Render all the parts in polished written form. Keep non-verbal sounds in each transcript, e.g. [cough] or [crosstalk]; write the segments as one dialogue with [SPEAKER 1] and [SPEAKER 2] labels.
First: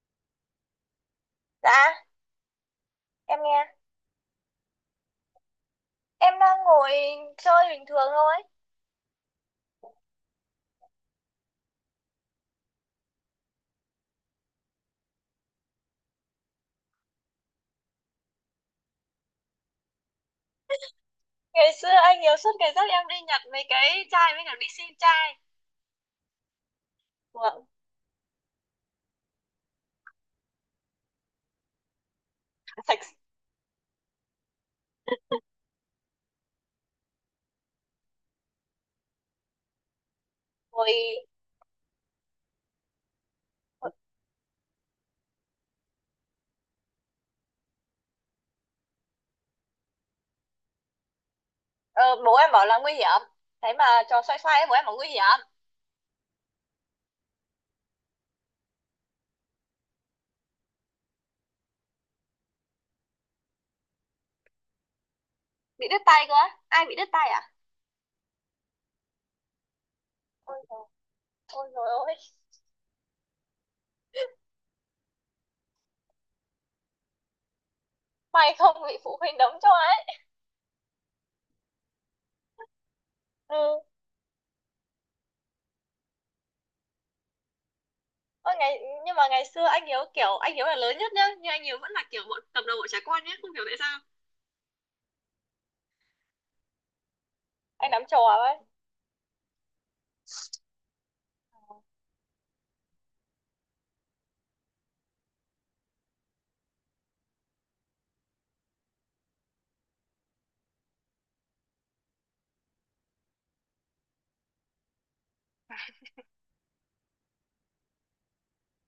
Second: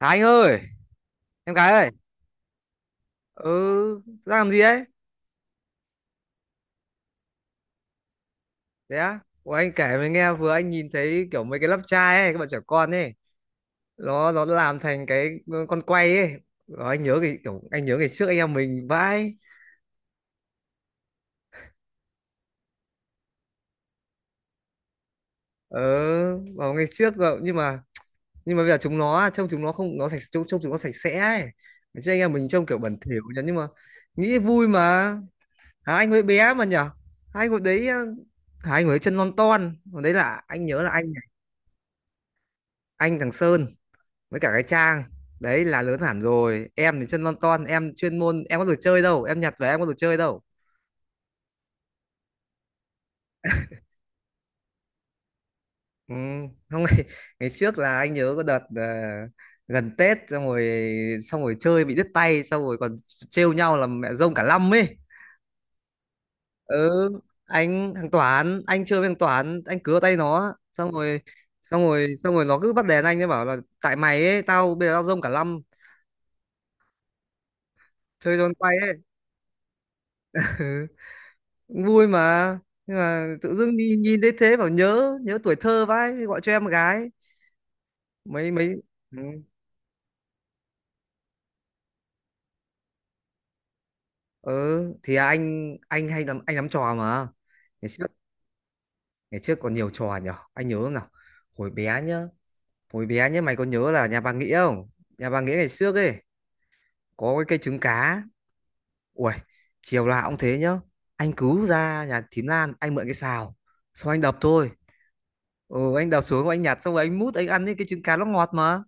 [SPEAKER 1] À anh ơi, em gái ơi.
[SPEAKER 2] Dạ, em
[SPEAKER 1] Ừ,
[SPEAKER 2] nghe.
[SPEAKER 1] đang làm gì ấy?
[SPEAKER 2] Em đang ngồi chơi bình thường thôi.
[SPEAKER 1] Thế á? Ủa, anh kể mới nghe, vừa anh nhìn thấy kiểu mấy cái lắp chai ấy, các bạn trẻ con ấy. Nó làm thành cái con quay ấy. Rồi anh nhớ cái kiểu, anh nhớ ngày trước anh em mình vãi.
[SPEAKER 2] Ngày xưa anh nhiều suốt ngày dắt em đi nhặt mấy cái chai với cả đi xin chai.
[SPEAKER 1] Ờ, vào ngày trước rồi, nhưng
[SPEAKER 2] Vâng.
[SPEAKER 1] mà nhưng mà bây giờ chúng nó trông, chúng nó không, nó sạch, trông chúng nó sạch sẽ ấy. Ngày trước anh em mình trông kiểu bẩn
[SPEAKER 2] Sạch.
[SPEAKER 1] thỉu nhỉ, nhưng mà nghĩ vui mà. Hả, anh hồi bé mà nhở? Anh hồi đấy hả? Anh hồi đấy chân non ton. Hồi đấy là anh nhớ là
[SPEAKER 2] Rồi
[SPEAKER 1] anh thằng Sơn với cả cái trang đấy là lớn hẳn rồi, em thì chân lon ton, em chuyên môn em có được chơi đâu, em nhặt về em có được chơi đâu.
[SPEAKER 2] ờ, bố em bảo là nguy hiểm. Thế mà trò xoay xoay ấy, bố em bảo nguy hiểm.
[SPEAKER 1] Ừ. Không, [laughs] ngày trước là anh nhớ có đợt gần Tết, xong rồi chơi bị đứt tay, xong rồi còn trêu nhau là mẹ rông cả năm ấy.
[SPEAKER 2] Bị đứt tay cơ. Á. Ai bị
[SPEAKER 1] Ừ,
[SPEAKER 2] đứt tay à?
[SPEAKER 1] anh thằng Toán, anh chơi với thằng Toán, anh cứa tay nó
[SPEAKER 2] Ôi rồi,
[SPEAKER 1] xong rồi
[SPEAKER 2] ôi
[SPEAKER 1] xong
[SPEAKER 2] rồi ôi.
[SPEAKER 1] rồi xong rồi
[SPEAKER 2] [laughs]
[SPEAKER 1] nó cứ bắt đèn anh, ấy bảo là tại mày ấy, tao bây giờ tao rông cả năm. Chơi cho con
[SPEAKER 2] May
[SPEAKER 1] quay
[SPEAKER 2] không
[SPEAKER 1] ấy.
[SPEAKER 2] bị phụ huynh đấm cho ấy.
[SPEAKER 1] [laughs] Vui mà. Nhưng mà tự
[SPEAKER 2] Ừ.
[SPEAKER 1] dưng đi nhìn thấy thế, bảo nhớ nhớ tuổi thơ vãi, gọi cho em một gái. mấy
[SPEAKER 2] Ôi, ngày,
[SPEAKER 1] mấy
[SPEAKER 2] nhưng
[SPEAKER 1] Ừ.
[SPEAKER 2] mà ngày xưa anh Hiếu kiểu anh Hiếu là lớn nhất nhá, nhưng anh Hiếu vẫn là kiểu bọn cầm đầu bọn trẻ con nhé, không hiểu tại sao
[SPEAKER 1] Ừ thì anh hay lắm, anh lắm trò mà. ngày
[SPEAKER 2] anh nắm
[SPEAKER 1] trước
[SPEAKER 2] trò ấy.
[SPEAKER 1] ngày trước còn nhiều trò nhở, anh nhớ không nào? Hồi bé nhá, hồi bé nhá, mày có nhớ là nhà bà Nghĩa không? Nhà bà Nghĩa ngày trước ấy có cái cây trứng cá. Ui, chiều là cũng thế nhá, anh cứ ra nhà Thím Lan anh mượn cái xào, xong anh đập thôi. Ừ, anh đập xuống, anh nhặt xong rồi anh mút anh ăn ấy, cái trứng cá nó ngọt mà.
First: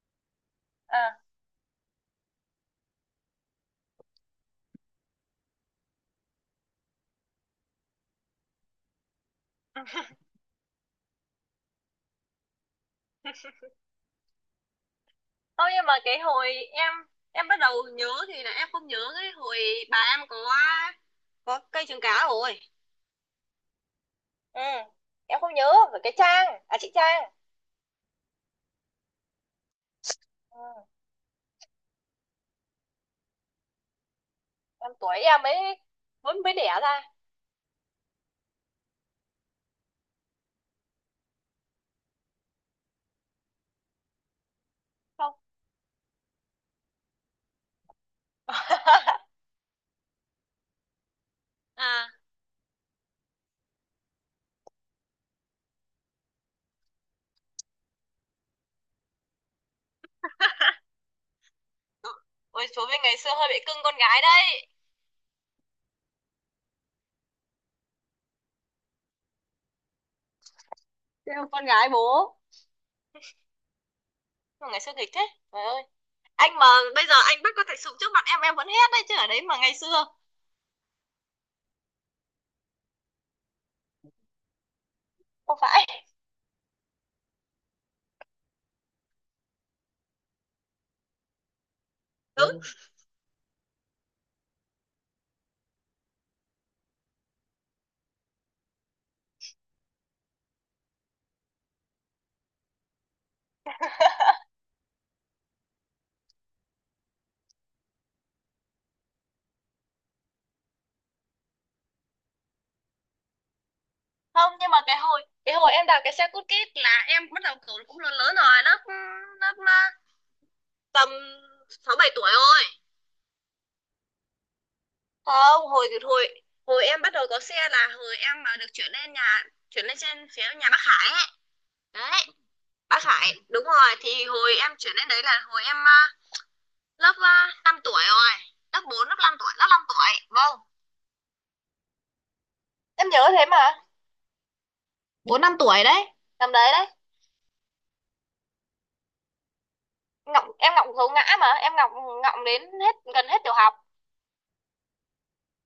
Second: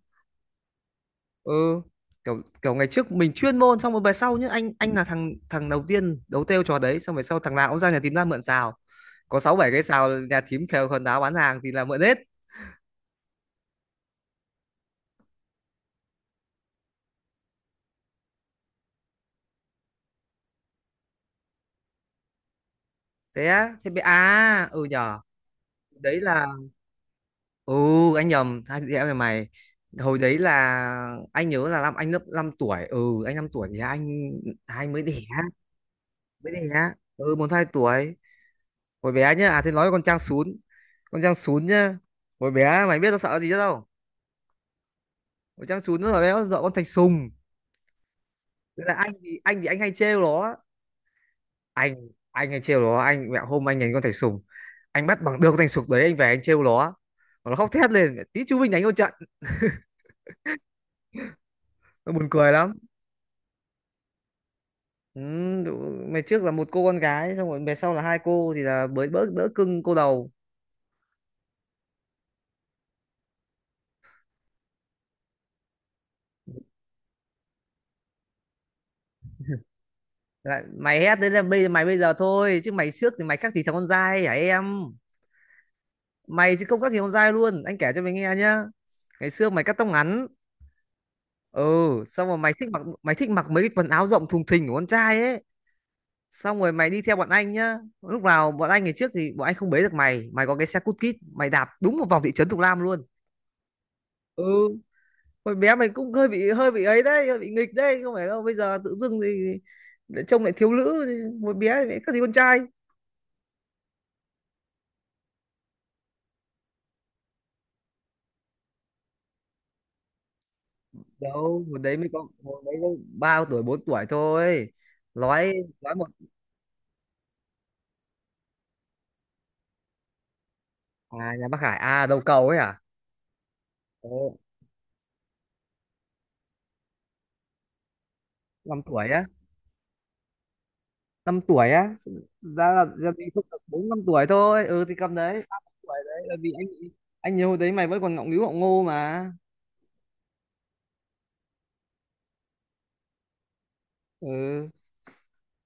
[SPEAKER 2] À
[SPEAKER 1] Ừ, kiểu kiểu ngày trước mình chuyên môn, xong rồi về sau nhá, anh là thằng thằng đầu tiên đấu têu trò đấy, xong về sau thằng nào cũng ra nhà thím ra mượn xào. Có sáu bảy cái xào nhà thím khều khần đáo bán hàng thì là mượn hết.
[SPEAKER 2] thôi, nhưng mà cái hồi em bắt đầu nhớ thì là em không nhớ cái hồi bà em có cây trứng cá rồi.
[SPEAKER 1] Thế á? Thế bị
[SPEAKER 2] Ừ,
[SPEAKER 1] à? Ừ nhở.
[SPEAKER 2] em không nhớ về cái
[SPEAKER 1] Đấy là,
[SPEAKER 2] Trang, à chị Trang.
[SPEAKER 1] ừ, anh nhầm hai chị em nhà mày. Hồi đấy
[SPEAKER 2] Ừ,
[SPEAKER 1] là anh nhớ là năm anh lớp 5 tuổi. Ừ, anh 5 tuổi thì anh hai
[SPEAKER 2] em
[SPEAKER 1] mới đẻ.
[SPEAKER 2] tuổi em mới mới
[SPEAKER 1] Mới
[SPEAKER 2] mới
[SPEAKER 1] đẻ.
[SPEAKER 2] đẻ ra.
[SPEAKER 1] Ừ, một hai tuổi. Hồi bé nhá. À, thế nói con Trang Sún, con Trang Sún nhá, hồi bé mày biết nó sợ gì chứ đâu.
[SPEAKER 2] Không.
[SPEAKER 1] Con Trang Sún nó là béo dọa con Thạch Sùng. Thế là anh
[SPEAKER 2] [laughs]
[SPEAKER 1] thì anh thì anh hay trêu nó, anh
[SPEAKER 2] À,
[SPEAKER 1] anh hay trêu nó. Anh, mẹ, hôm anh đánh con Thạch Sùng, anh bắt bằng được con Thạch Sùng đấy, anh về anh trêu nó khóc thét lên, tí chú Vinh đánh con trận. Nó buồn cười
[SPEAKER 2] ôi
[SPEAKER 1] lắm.
[SPEAKER 2] chú với ngày xưa hơi bị cưng con gái đấy.
[SPEAKER 1] Ừ, mày trước là một cô con gái, xong rồi mày sau là hai cô thì là mới bớt, đỡ cưng cô đầu.
[SPEAKER 2] Thế em con gái bố. Mà ngày xưa nghịch thế. Trời ơi. Anh mà bây giờ anh bắt có thể sụp trước mặt em vẫn hét đấy chứ, ở đấy mà ngày xưa.
[SPEAKER 1] Lại, mày hét đấy là bây giờ, mày bây giờ thôi, chứ mày trước thì mày khác gì thằng con dai hả em?
[SPEAKER 2] Không phải.
[SPEAKER 1] Mày thì không khác gì con dai luôn, anh kể cho mày nghe nhá. Ngày xưa mày cắt tóc ngắn, ừ, xong rồi mày
[SPEAKER 2] Đúng
[SPEAKER 1] thích mặc mày thích mặc mấy cái quần áo rộng thùng thình của con trai ấy, xong rồi mày đi theo bọn anh nhá. Lúc nào bọn anh, ngày trước thì bọn anh không bế được mày, mày có cái xe cút kít mày đạp đúng một vòng thị trấn Thục Lam luôn. Ừ, hồi bé mày cũng hơi bị ấy đấy, hơi bị nghịch đấy, không phải đâu bây giờ tự dưng thì lại trông lại thiếu nữ thì hồi bé thì lại các thì con trai.
[SPEAKER 2] không, nhưng mà cái hồi em đạp cái xe cút kít là em bắt đầu kiểu cũng lớn lớn rồi, lớp lớp à, tầm
[SPEAKER 1] Đâu, hồi đấy
[SPEAKER 2] sáu
[SPEAKER 1] mới
[SPEAKER 2] bảy
[SPEAKER 1] có
[SPEAKER 2] tuổi
[SPEAKER 1] hồi
[SPEAKER 2] rồi.
[SPEAKER 1] đấy mới ba tuổi bốn tuổi thôi. nói
[SPEAKER 2] Không, hồi
[SPEAKER 1] nói một.
[SPEAKER 2] hồi hồi em bắt đầu có xe là hồi em mà được chuyển lên nhà, chuyển lên trên phía nhà bác Khải ấy.
[SPEAKER 1] À, nhà bác Hải à, đầu
[SPEAKER 2] Đấy,
[SPEAKER 1] cầu ấy à?
[SPEAKER 2] bác Khải đúng rồi, thì
[SPEAKER 1] Ồ,
[SPEAKER 2] hồi em chuyển lên đấy là hồi em à, lớp 5 tuổi rồi,
[SPEAKER 1] năm
[SPEAKER 2] lớp
[SPEAKER 1] tuổi
[SPEAKER 2] 4 lớp
[SPEAKER 1] á?
[SPEAKER 2] 5 tuổi, lớp 5 tuổi, vâng.
[SPEAKER 1] Năm tuổi á? Ra là
[SPEAKER 2] Em
[SPEAKER 1] ra thì
[SPEAKER 2] nhớ
[SPEAKER 1] không
[SPEAKER 2] thế
[SPEAKER 1] được,
[SPEAKER 2] mà,
[SPEAKER 1] bốn năm tuổi thôi. Ừ thì cầm đấy
[SPEAKER 2] bốn năm
[SPEAKER 1] ba năm
[SPEAKER 2] tuổi
[SPEAKER 1] tuổi
[SPEAKER 2] đấy,
[SPEAKER 1] đấy, bởi vì
[SPEAKER 2] tầm
[SPEAKER 1] anh
[SPEAKER 2] đấy đấy.
[SPEAKER 1] anh nhớ hồi đấy mày vẫn còn ngọng nghíu ngọng ngô mà.
[SPEAKER 2] Ngọng, em ngọng gấu ngã mà, em ngọng, ngọng đến hết gần hết tiểu học.
[SPEAKER 1] Ừ,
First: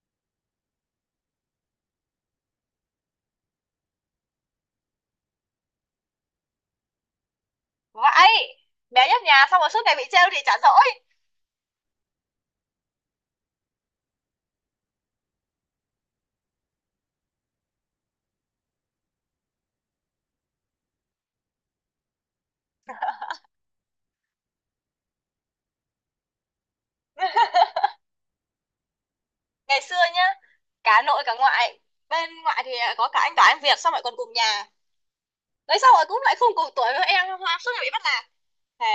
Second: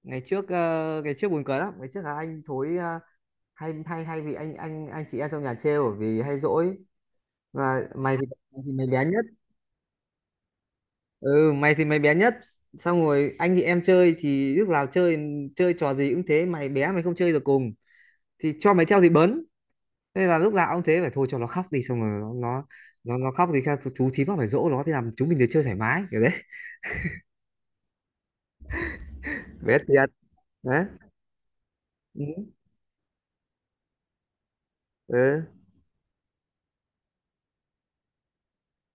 [SPEAKER 1] ngày trước, ngày trước buồn cười lắm, ngày trước là anh thối, hay hay hay vì anh chị em trong nhà trêu bởi vì hay dỗi mà. mày thì
[SPEAKER 2] Vãi,
[SPEAKER 1] mày thì mày bé
[SPEAKER 2] bé nhất
[SPEAKER 1] nhất.
[SPEAKER 2] nhà xong rồi suốt ngày bị trêu thì chả dỗi.
[SPEAKER 1] Ừ, mày thì mày bé nhất, xong rồi anh thì em chơi thì lúc nào chơi chơi trò gì cũng thế, mày bé mày không chơi được cùng thì cho mày theo thì bấn, nên là lúc nào ông thế phải thôi cho nó khóc đi, xong rồi nó khóc thì sao chú thím nó phải dỗ nó, thì làm chúng mình được chơi thoải mái kiểu đấy
[SPEAKER 2] Ngày
[SPEAKER 1] biết
[SPEAKER 2] xưa
[SPEAKER 1] thiệt
[SPEAKER 2] nhá,
[SPEAKER 1] đấy.
[SPEAKER 2] cả nội cả ngoại. Bên
[SPEAKER 1] Ừ.
[SPEAKER 2] ngoại thì có cả anh Toán anh Việt xong rồi còn cùng nhà.
[SPEAKER 1] Ừ,
[SPEAKER 2] Đấy xong rồi cũng lại không cùng tuổi với em, suốt ngày bị bắt nạt. Thề,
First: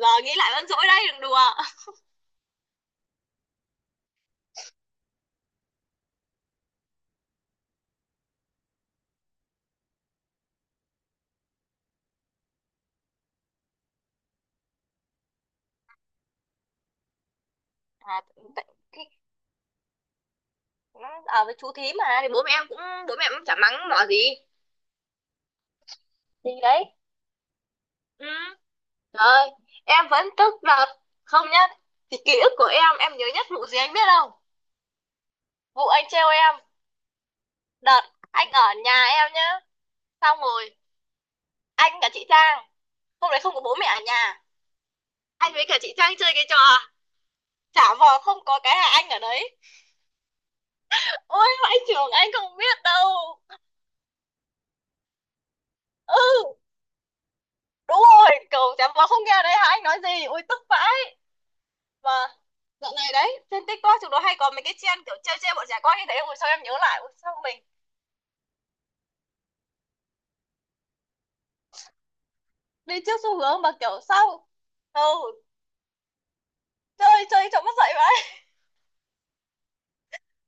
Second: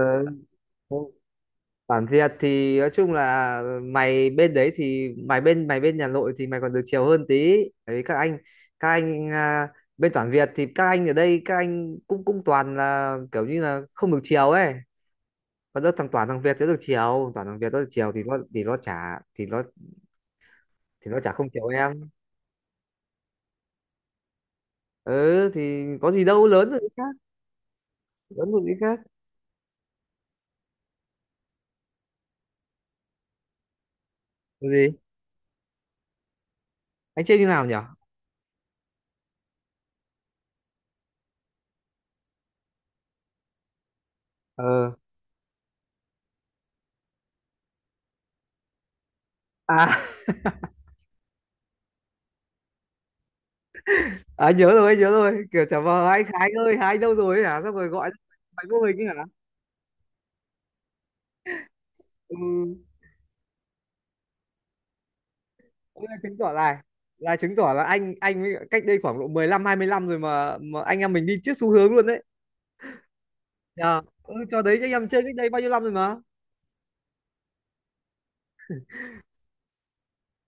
[SPEAKER 2] giờ nghĩ lại vẫn dỗi đấy, đừng đùa.
[SPEAKER 1] Bản Việt thì nói chung là mày bên đấy thì mày bên nhà nội thì mày còn được chiều hơn tí. Tại vì các anh bên toàn Việt thì các anh ở đây các anh cũng cũng toàn là kiểu như là không được chiều ấy, còn đâu thằng, toàn thằng Việt thì nó được chiều, toàn thằng Việt nó được chiều
[SPEAKER 2] À,
[SPEAKER 1] thì nó chả thì nó, thì nó
[SPEAKER 2] nó
[SPEAKER 1] chả
[SPEAKER 2] ở
[SPEAKER 1] không
[SPEAKER 2] với
[SPEAKER 1] chiều
[SPEAKER 2] chú thím mà
[SPEAKER 1] em.
[SPEAKER 2] thì bố mẹ em cũng bố mẹ em cũng chả mắng mỏ gì.
[SPEAKER 1] Ừ, thì có gì đâu,
[SPEAKER 2] Thì
[SPEAKER 1] lớn rồi
[SPEAKER 2] đấy.
[SPEAKER 1] cái khác,
[SPEAKER 2] Ừ.
[SPEAKER 1] lớn rồi cái khác.
[SPEAKER 2] Rồi, em vẫn tức đợt không nhá. Thì ký ức của em nhớ nhất vụ gì anh biết không?
[SPEAKER 1] Có gì?
[SPEAKER 2] Vụ anh trêu em
[SPEAKER 1] Anh chơi như nào nhỉ?
[SPEAKER 2] đợt anh ở nhà em nhá. Xong rồi anh cả chị Trang hôm đấy không có bố mẹ ở nhà,
[SPEAKER 1] ờ
[SPEAKER 2] anh với cả chị Trang chơi cái trò trả vò không có cái là anh ở đấy.
[SPEAKER 1] À,
[SPEAKER 2] Ôi vãi trường, anh không biết đâu.
[SPEAKER 1] [laughs] à nhớ rồi, anh nhớ rồi, kiểu chả vờ anh
[SPEAKER 2] Ừ,
[SPEAKER 1] Khánh ơi, Khánh đâu rồi ấy hả, xong rồi
[SPEAKER 2] đúng
[SPEAKER 1] gọi
[SPEAKER 2] rồi,
[SPEAKER 1] máy
[SPEAKER 2] cầu
[SPEAKER 1] vô
[SPEAKER 2] trả
[SPEAKER 1] hình ấy
[SPEAKER 2] vò
[SPEAKER 1] hả.
[SPEAKER 2] không nghe đấy hả, anh nói gì, ôi tức vãi. Mà
[SPEAKER 1] Ừ,
[SPEAKER 2] dạo này đấy trên TikTok chúng nó hay có mấy cái trend kiểu chơi chơi bọn trẻ con như
[SPEAKER 1] thế
[SPEAKER 2] thế,
[SPEAKER 1] là
[SPEAKER 2] rồi
[SPEAKER 1] chứng
[SPEAKER 2] sau
[SPEAKER 1] tỏ
[SPEAKER 2] em nhớ
[SPEAKER 1] là
[SPEAKER 2] lại ôi
[SPEAKER 1] là
[SPEAKER 2] sao
[SPEAKER 1] chứng
[SPEAKER 2] mình
[SPEAKER 1] tỏ là anh mới cách đây khoảng độ 15-20 năm rồi mà anh em mình đi trước xu hướng luôn đấy.
[SPEAKER 2] đi trước xu hướng mà kiểu
[SPEAKER 1] Nhờ. Ừ,
[SPEAKER 2] sao.
[SPEAKER 1] cho đấy anh
[SPEAKER 2] Ừ,
[SPEAKER 1] em chơi cách đây bao nhiêu năm rồi mà.
[SPEAKER 2] chơi chơi cho mất dậy vậy.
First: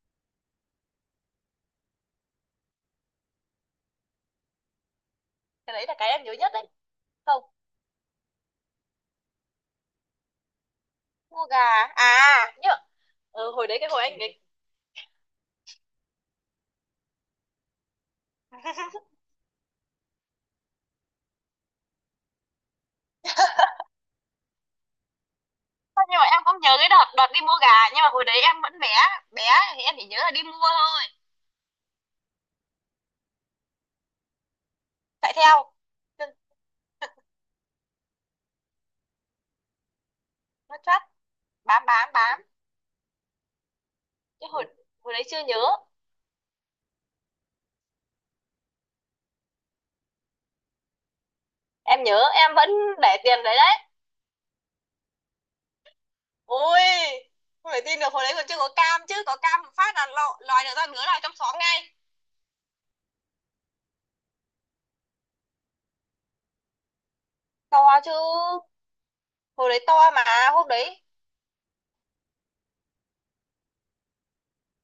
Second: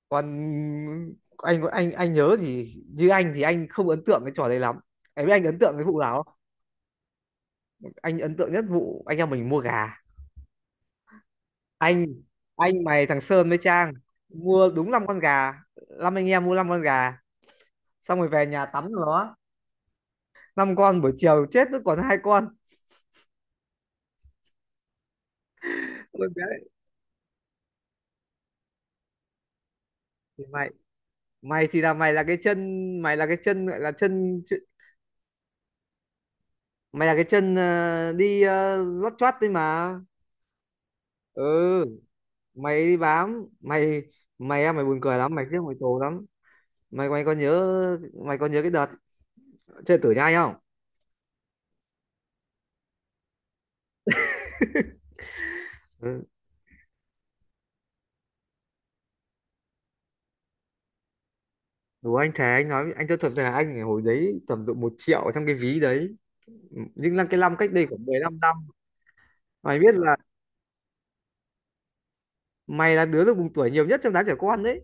[SPEAKER 1] Còn anh, anh nhớ thì như anh thì anh không ấn tượng cái trò đấy lắm. Em biết anh ấn tượng
[SPEAKER 2] Cái
[SPEAKER 1] cái
[SPEAKER 2] đấy là
[SPEAKER 1] vụ
[SPEAKER 2] cái
[SPEAKER 1] nào
[SPEAKER 2] em
[SPEAKER 1] không?
[SPEAKER 2] nhớ nhất đấy. Không.
[SPEAKER 1] Anh ấn tượng nhất vụ anh em mình mua gà.
[SPEAKER 2] Mua gà.
[SPEAKER 1] anh
[SPEAKER 2] À nhớ.
[SPEAKER 1] anh mày, thằng Sơn
[SPEAKER 2] Ừ,
[SPEAKER 1] với
[SPEAKER 2] hồi đấy cái
[SPEAKER 1] Trang,
[SPEAKER 2] hồi anh cái.
[SPEAKER 1] mua đúng 5 con gà, năm anh em mua 5 con gà, xong rồi về nhà tắm nó, năm con buổi chiều chết nó còn hai con.
[SPEAKER 2] Thôi nhưng mà
[SPEAKER 1] Ôi
[SPEAKER 2] em
[SPEAKER 1] bé
[SPEAKER 2] không nhớ cái đợt đợt đi mua gà, nhưng mà hồi đấy em vẫn bé, bé thì em chỉ nhớ là
[SPEAKER 1] thì
[SPEAKER 2] đi mua
[SPEAKER 1] mày
[SPEAKER 2] thôi.
[SPEAKER 1] mày thì là mày là cái chân gọi là chân chứ-
[SPEAKER 2] Chạy theo. Chân
[SPEAKER 1] mày là cái chân đi lót choát đấy mà.
[SPEAKER 2] nó chắc, bám
[SPEAKER 1] Ừ,
[SPEAKER 2] bám bám.
[SPEAKER 1] mày đi bám mày,
[SPEAKER 2] Chứ
[SPEAKER 1] mày
[SPEAKER 2] hồi
[SPEAKER 1] em mày buồn
[SPEAKER 2] hồi
[SPEAKER 1] cười
[SPEAKER 2] đấy
[SPEAKER 1] lắm, mày
[SPEAKER 2] chưa nhớ.
[SPEAKER 1] tiếc mày tù lắm. Mày mày có nhớ mày có nhớ cái đợt chơi tử nhai không?
[SPEAKER 2] Em nhớ em vẫn để tiền đấy đấy.
[SPEAKER 1] Ừ.
[SPEAKER 2] Ôi không thể tin được, hồi đấy còn chưa có cam, chứ có cam một phát là lọ lòi được ra nửa lòi trong xóm ngay.
[SPEAKER 1] Đúng, anh Thế, anh nói anh tôi thật là anh hồi đấy tầm độ 1 triệu trong cái ví đấy, nhưng là cái năm cách
[SPEAKER 2] To
[SPEAKER 1] đây khoảng
[SPEAKER 2] chứ,
[SPEAKER 1] 15 năm,
[SPEAKER 2] hồi
[SPEAKER 1] mày
[SPEAKER 2] đấy
[SPEAKER 1] biết
[SPEAKER 2] to
[SPEAKER 1] là
[SPEAKER 2] mà. Hôm đấy
[SPEAKER 1] mày là đứa được mùng tuổi nhiều nhất trong đám trẻ con đấy.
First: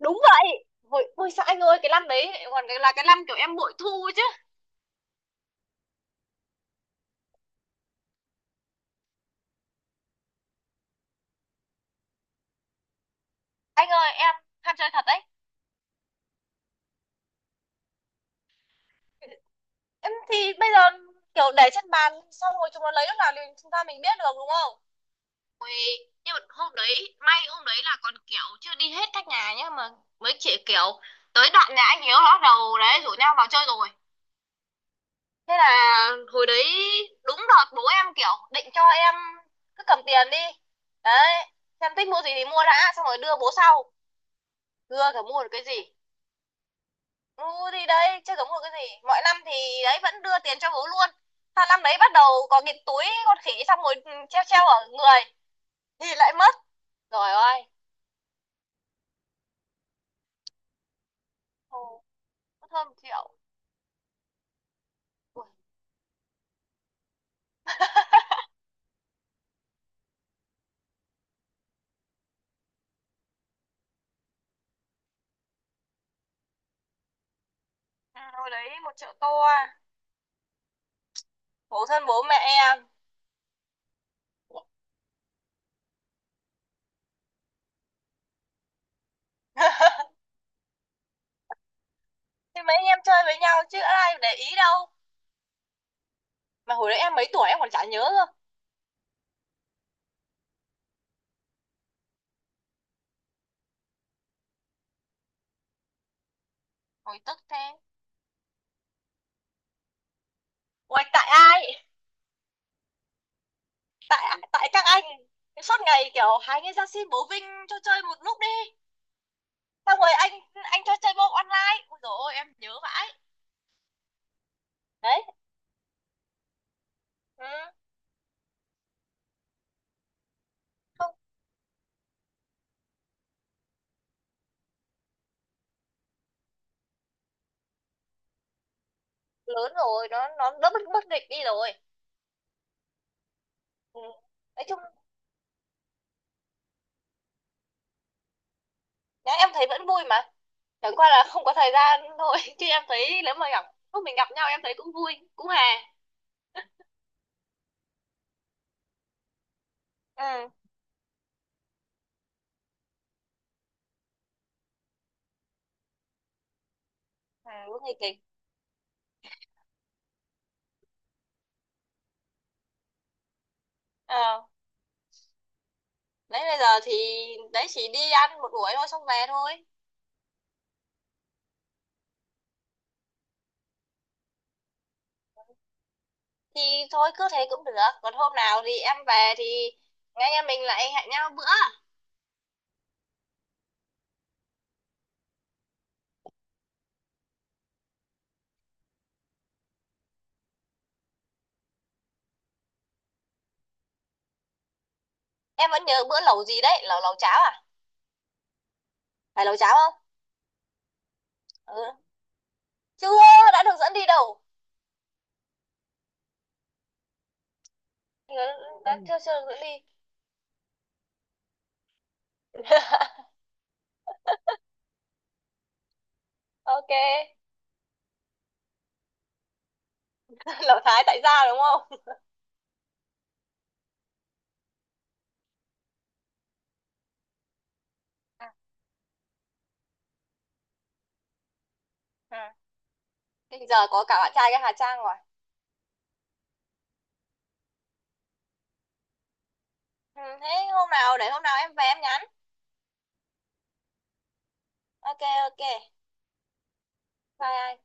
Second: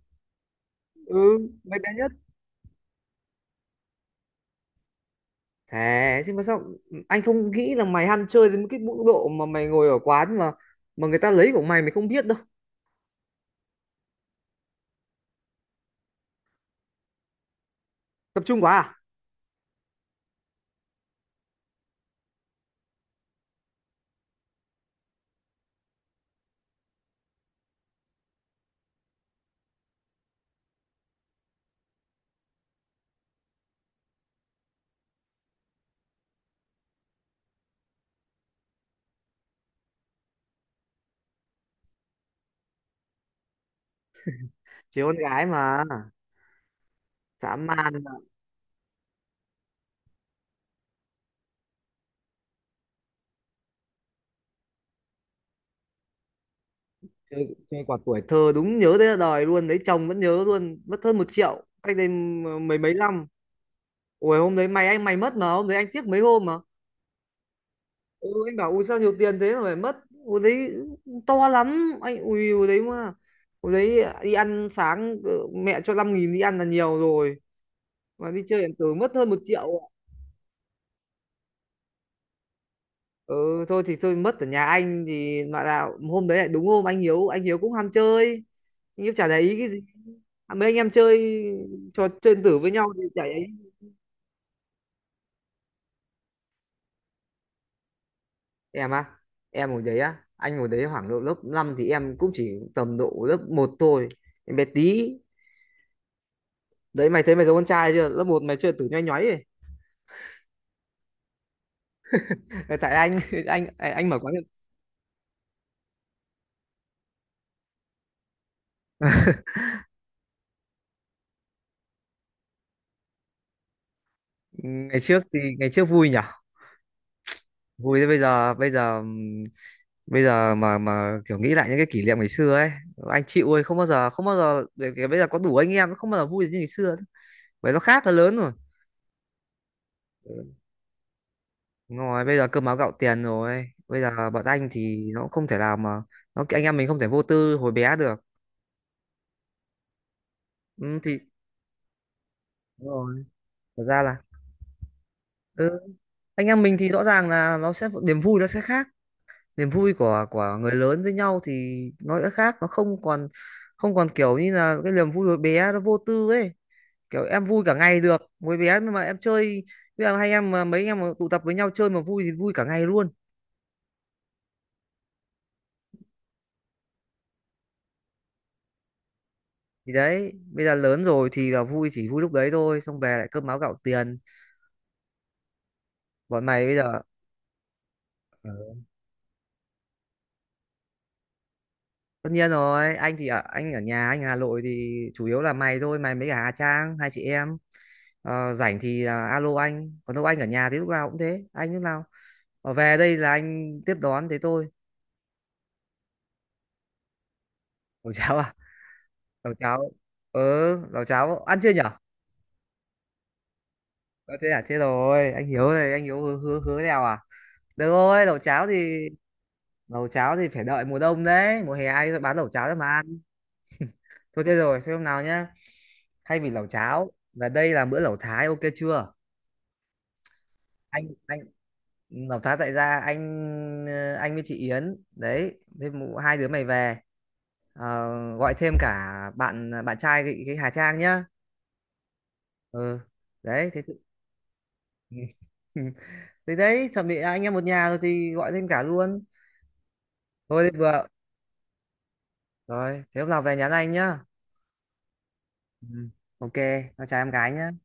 [SPEAKER 2] đúng vậy, hồi
[SPEAKER 1] Ừ,
[SPEAKER 2] ôi sao anh
[SPEAKER 1] mày
[SPEAKER 2] ơi,
[SPEAKER 1] bé
[SPEAKER 2] cái lăn
[SPEAKER 1] nhất,
[SPEAKER 2] đấy còn cái là cái lăn kiểu em bội thu chứ.
[SPEAKER 1] thế chứ mà sao anh không nghĩ là mày ham chơi đến cái mức độ mà mày ngồi ở quán mà người ta lấy của mày mày không biết đâu.
[SPEAKER 2] Anh ơi em ham chơi thật đấy.
[SPEAKER 1] Tập trung quá à?
[SPEAKER 2] Em thì bây giờ kiểu để trên bàn xong rồi chúng nó lấy lúc nào thì chúng ta mình biết được đúng không? Ui, nhưng mà hôm đấy may, hôm đấy là còn kiểu chưa đi hết các nhà nhá mà mấy chị kiểu tới đoạn nhà anh Hiếu nó bắt đầu đấy rủ nhau vào chơi rồi. Thế là hồi đấy đúng đợt bố em kiểu định cho em cứ cầm tiền đi đấy, em thích mua gì thì mua đã xong rồi đưa bố sau,
[SPEAKER 1] Chỉ
[SPEAKER 2] đưa
[SPEAKER 1] con
[SPEAKER 2] cả mua
[SPEAKER 1] gái
[SPEAKER 2] được cái gì.
[SPEAKER 1] mà
[SPEAKER 2] Ừ
[SPEAKER 1] dã
[SPEAKER 2] thì
[SPEAKER 1] man mà.
[SPEAKER 2] đấy, chứ giống một cái gì. Mọi năm thì đấy vẫn đưa tiền cho bố luôn. Sang năm đấy bắt đầu có cái túi con khỉ xong rồi treo treo ở người. Thì lại mất. Rồi
[SPEAKER 1] chơi,
[SPEAKER 2] ơi.
[SPEAKER 1] chơi quả tuổi thơ đúng nhớ tới đời luôn đấy, chồng vẫn nhớ luôn, mất hơn 1 triệu cách
[SPEAKER 2] Ồ,
[SPEAKER 1] đây
[SPEAKER 2] mất
[SPEAKER 1] mấy
[SPEAKER 2] hơn
[SPEAKER 1] mấy
[SPEAKER 2] một
[SPEAKER 1] năm.
[SPEAKER 2] triệu.
[SPEAKER 1] Ủa hôm đấy mày, anh mày mất
[SPEAKER 2] Ui,
[SPEAKER 1] mà hôm đấy anh tiếc mấy hôm mà. Ừ, anh bảo ui sao nhiều tiền thế mà phải mất. Hồi đấy to lắm anh ui, hồi đấy mà, hồi đấy đi ăn sáng mẹ cho 5.000 đi ăn là nhiều rồi, mà
[SPEAKER 2] à,
[SPEAKER 1] đi
[SPEAKER 2] hồi
[SPEAKER 1] chơi điện
[SPEAKER 2] đấy một
[SPEAKER 1] tử
[SPEAKER 2] triệu
[SPEAKER 1] mất hơn
[SPEAKER 2] tô
[SPEAKER 1] 1 triệu
[SPEAKER 2] à.
[SPEAKER 1] ạ.
[SPEAKER 2] Khổ thân bố mẹ em.
[SPEAKER 1] Ừ thôi, thì thôi, mất ở nhà anh thì, mà là hôm đấy lại đúng hôm anh Hiếu cũng ham chơi, anh Hiếu chả để ý cái gì.
[SPEAKER 2] [laughs]
[SPEAKER 1] À, mấy anh em chơi trò chơi điện tử
[SPEAKER 2] Thì
[SPEAKER 1] với
[SPEAKER 2] mấy anh
[SPEAKER 1] nhau
[SPEAKER 2] em
[SPEAKER 1] thì chả
[SPEAKER 2] chơi
[SPEAKER 1] để
[SPEAKER 2] với
[SPEAKER 1] ý.
[SPEAKER 2] nhau chứ ai để ý đâu. Mà hồi đấy em mấy tuổi em còn chả nhớ cơ.
[SPEAKER 1] Em à, em hồi đấy á, anh hồi đấy khoảng độ lớp 5 thì em cũng chỉ tầm độ lớp một thôi, em bé tí. Đấy,
[SPEAKER 2] Hồi
[SPEAKER 1] mày thấy
[SPEAKER 2] tức
[SPEAKER 1] mày có con
[SPEAKER 2] thế.
[SPEAKER 1] trai chưa lớp một mày chưa tử nhoay nhoáy ấy.
[SPEAKER 2] Ui, tại ai?
[SPEAKER 1] Tại anh. [laughs] anh mở quán.
[SPEAKER 2] Tại tại các anh. Suốt ngày kiểu hai người ra xin bố Vinh cho chơi một lúc đi. Xong rồi anh cho chơi môn online, ôi dồi ôi em nhớ vãi
[SPEAKER 1] Ngày
[SPEAKER 2] đấy.
[SPEAKER 1] trước thì ngày trước vui nhở,
[SPEAKER 2] Ừ.
[SPEAKER 1] vui thế. Bây giờ, bây giờ mà
[SPEAKER 2] Không,
[SPEAKER 1] mà kiểu nghĩ lại những cái kỷ niệm ngày xưa ấy, anh chịu ơi, không bao giờ, không bao giờ để bây giờ có đủ anh em không bao giờ vui như ngày xưa, bởi nó khác, nó lớn rồi.
[SPEAKER 2] lớn rồi nó đỡ bất bất định đi rồi.
[SPEAKER 1] Đúng rồi, bây giờ cơm áo gạo tiền rồi, bây
[SPEAKER 2] Ừ.
[SPEAKER 1] giờ bọn
[SPEAKER 2] Nói
[SPEAKER 1] anh
[SPEAKER 2] chung
[SPEAKER 1] thì nó không thể nào mà nó, anh em mình không thể vô tư hồi bé được.
[SPEAKER 2] nhá, em thấy vẫn vui mà, chẳng
[SPEAKER 1] Ừ,
[SPEAKER 2] qua
[SPEAKER 1] thì
[SPEAKER 2] là không có thời gian thôi. [laughs] Chứ em
[SPEAKER 1] đúng
[SPEAKER 2] thấy
[SPEAKER 1] rồi,
[SPEAKER 2] nếu mà gặp,
[SPEAKER 1] thật ra
[SPEAKER 2] lúc mình
[SPEAKER 1] là.
[SPEAKER 2] gặp nhau em thấy cũng vui cũng
[SPEAKER 1] Ừ,
[SPEAKER 2] hè.
[SPEAKER 1] anh em mình thì rõ ràng là nó sẽ, niềm vui nó sẽ khác, niềm vui của
[SPEAKER 2] Ừ,
[SPEAKER 1] của người lớn với nhau thì nó đã khác, nó không còn kiểu như là cái niềm vui hồi bé nó vô tư ấy. Kiểu em
[SPEAKER 2] ừ
[SPEAKER 1] vui cả
[SPEAKER 2] cũng nghịch
[SPEAKER 1] ngày
[SPEAKER 2] kịch.
[SPEAKER 1] được hồi bé nhưng mà em chơi. Bây giờ hai em mà mấy em mà tụ tập với nhau chơi mà vui thì vui cả ngày luôn.
[SPEAKER 2] Ờ, đấy bây giờ thì đấy chỉ đi ăn một buổi thôi xong về thôi.
[SPEAKER 1] Thì đấy, bây giờ lớn rồi thì là vui chỉ vui lúc đấy thôi, xong về lại cơm áo gạo tiền. Bọn
[SPEAKER 2] Thì
[SPEAKER 1] mày bây giờ.
[SPEAKER 2] thôi cứ thế cũng được, còn hôm
[SPEAKER 1] Ờ,
[SPEAKER 2] nào thì em về thì anh em mình lại hẹn nhau bữa.
[SPEAKER 1] tất nhiên rồi, anh thì ở, anh ở nhà anh ở Hà Nội thì chủ yếu là mày thôi, mày mấy cả Hà Trang hai chị em. Ờ, rảnh thì là alo anh, còn đâu anh ở nhà thì lúc nào cũng thế, anh lúc nào. Ờ, về đây là anh tiếp đón thế thôi.
[SPEAKER 2] Em vẫn nhớ bữa lẩu gì đấy, lẩu lẩu cháo à,
[SPEAKER 1] Lẩu cháo à?
[SPEAKER 2] phải
[SPEAKER 1] Lẩu
[SPEAKER 2] lẩu cháo
[SPEAKER 1] cháo.
[SPEAKER 2] không.
[SPEAKER 1] Ừ, lẩu cháo ăn chưa nhở?
[SPEAKER 2] Ừ chưa, đã được dẫn đi
[SPEAKER 1] Ờ,
[SPEAKER 2] đâu.
[SPEAKER 1] thế à, thế rồi anh Hiếu này, anh Hiếu hứa, hứa hứa đèo à? Được rồi, lẩu cháo
[SPEAKER 2] Đã ừ,
[SPEAKER 1] thì
[SPEAKER 2] chưa, chưa được dẫn đi.
[SPEAKER 1] lẩu cháo thì phải đợi mùa đông đấy, mùa hè ai bán lẩu cháo cho mà ăn. Thôi thế rồi thế hôm nào nhá, thay vì lẩu
[SPEAKER 2] OK.
[SPEAKER 1] cháo và đây là bữa lẩu Thái, ok chưa?
[SPEAKER 2] [laughs] Lão Thái
[SPEAKER 1] anh
[SPEAKER 2] tại
[SPEAKER 1] anh
[SPEAKER 2] gia đúng không.
[SPEAKER 1] lẩu Thái tại gia, anh với chị Yến đấy, thế hai đứa mày về. Ờ, gọi thêm cả bạn bạn trai cái Hà Trang nhá.
[SPEAKER 2] Ừ.
[SPEAKER 1] Ừ.
[SPEAKER 2] Thế
[SPEAKER 1] Đấy
[SPEAKER 2] giờ
[SPEAKER 1] thế thì
[SPEAKER 2] có cả bạn trai cái Hà Trang rồi.
[SPEAKER 1] [laughs] thế đấy, chuẩn bị anh em một nhà rồi thì gọi thêm cả luôn.
[SPEAKER 2] Ừ,
[SPEAKER 1] Thôi
[SPEAKER 2] thế
[SPEAKER 1] thế
[SPEAKER 2] hôm
[SPEAKER 1] vừa
[SPEAKER 2] nào để hôm nào em về em nhắn.
[SPEAKER 1] rồi thế hôm nào về nhắn anh nhá.
[SPEAKER 2] OK. OK.
[SPEAKER 1] Ừ. Ok. Nó chào em gái nhá.
[SPEAKER 2] Bye.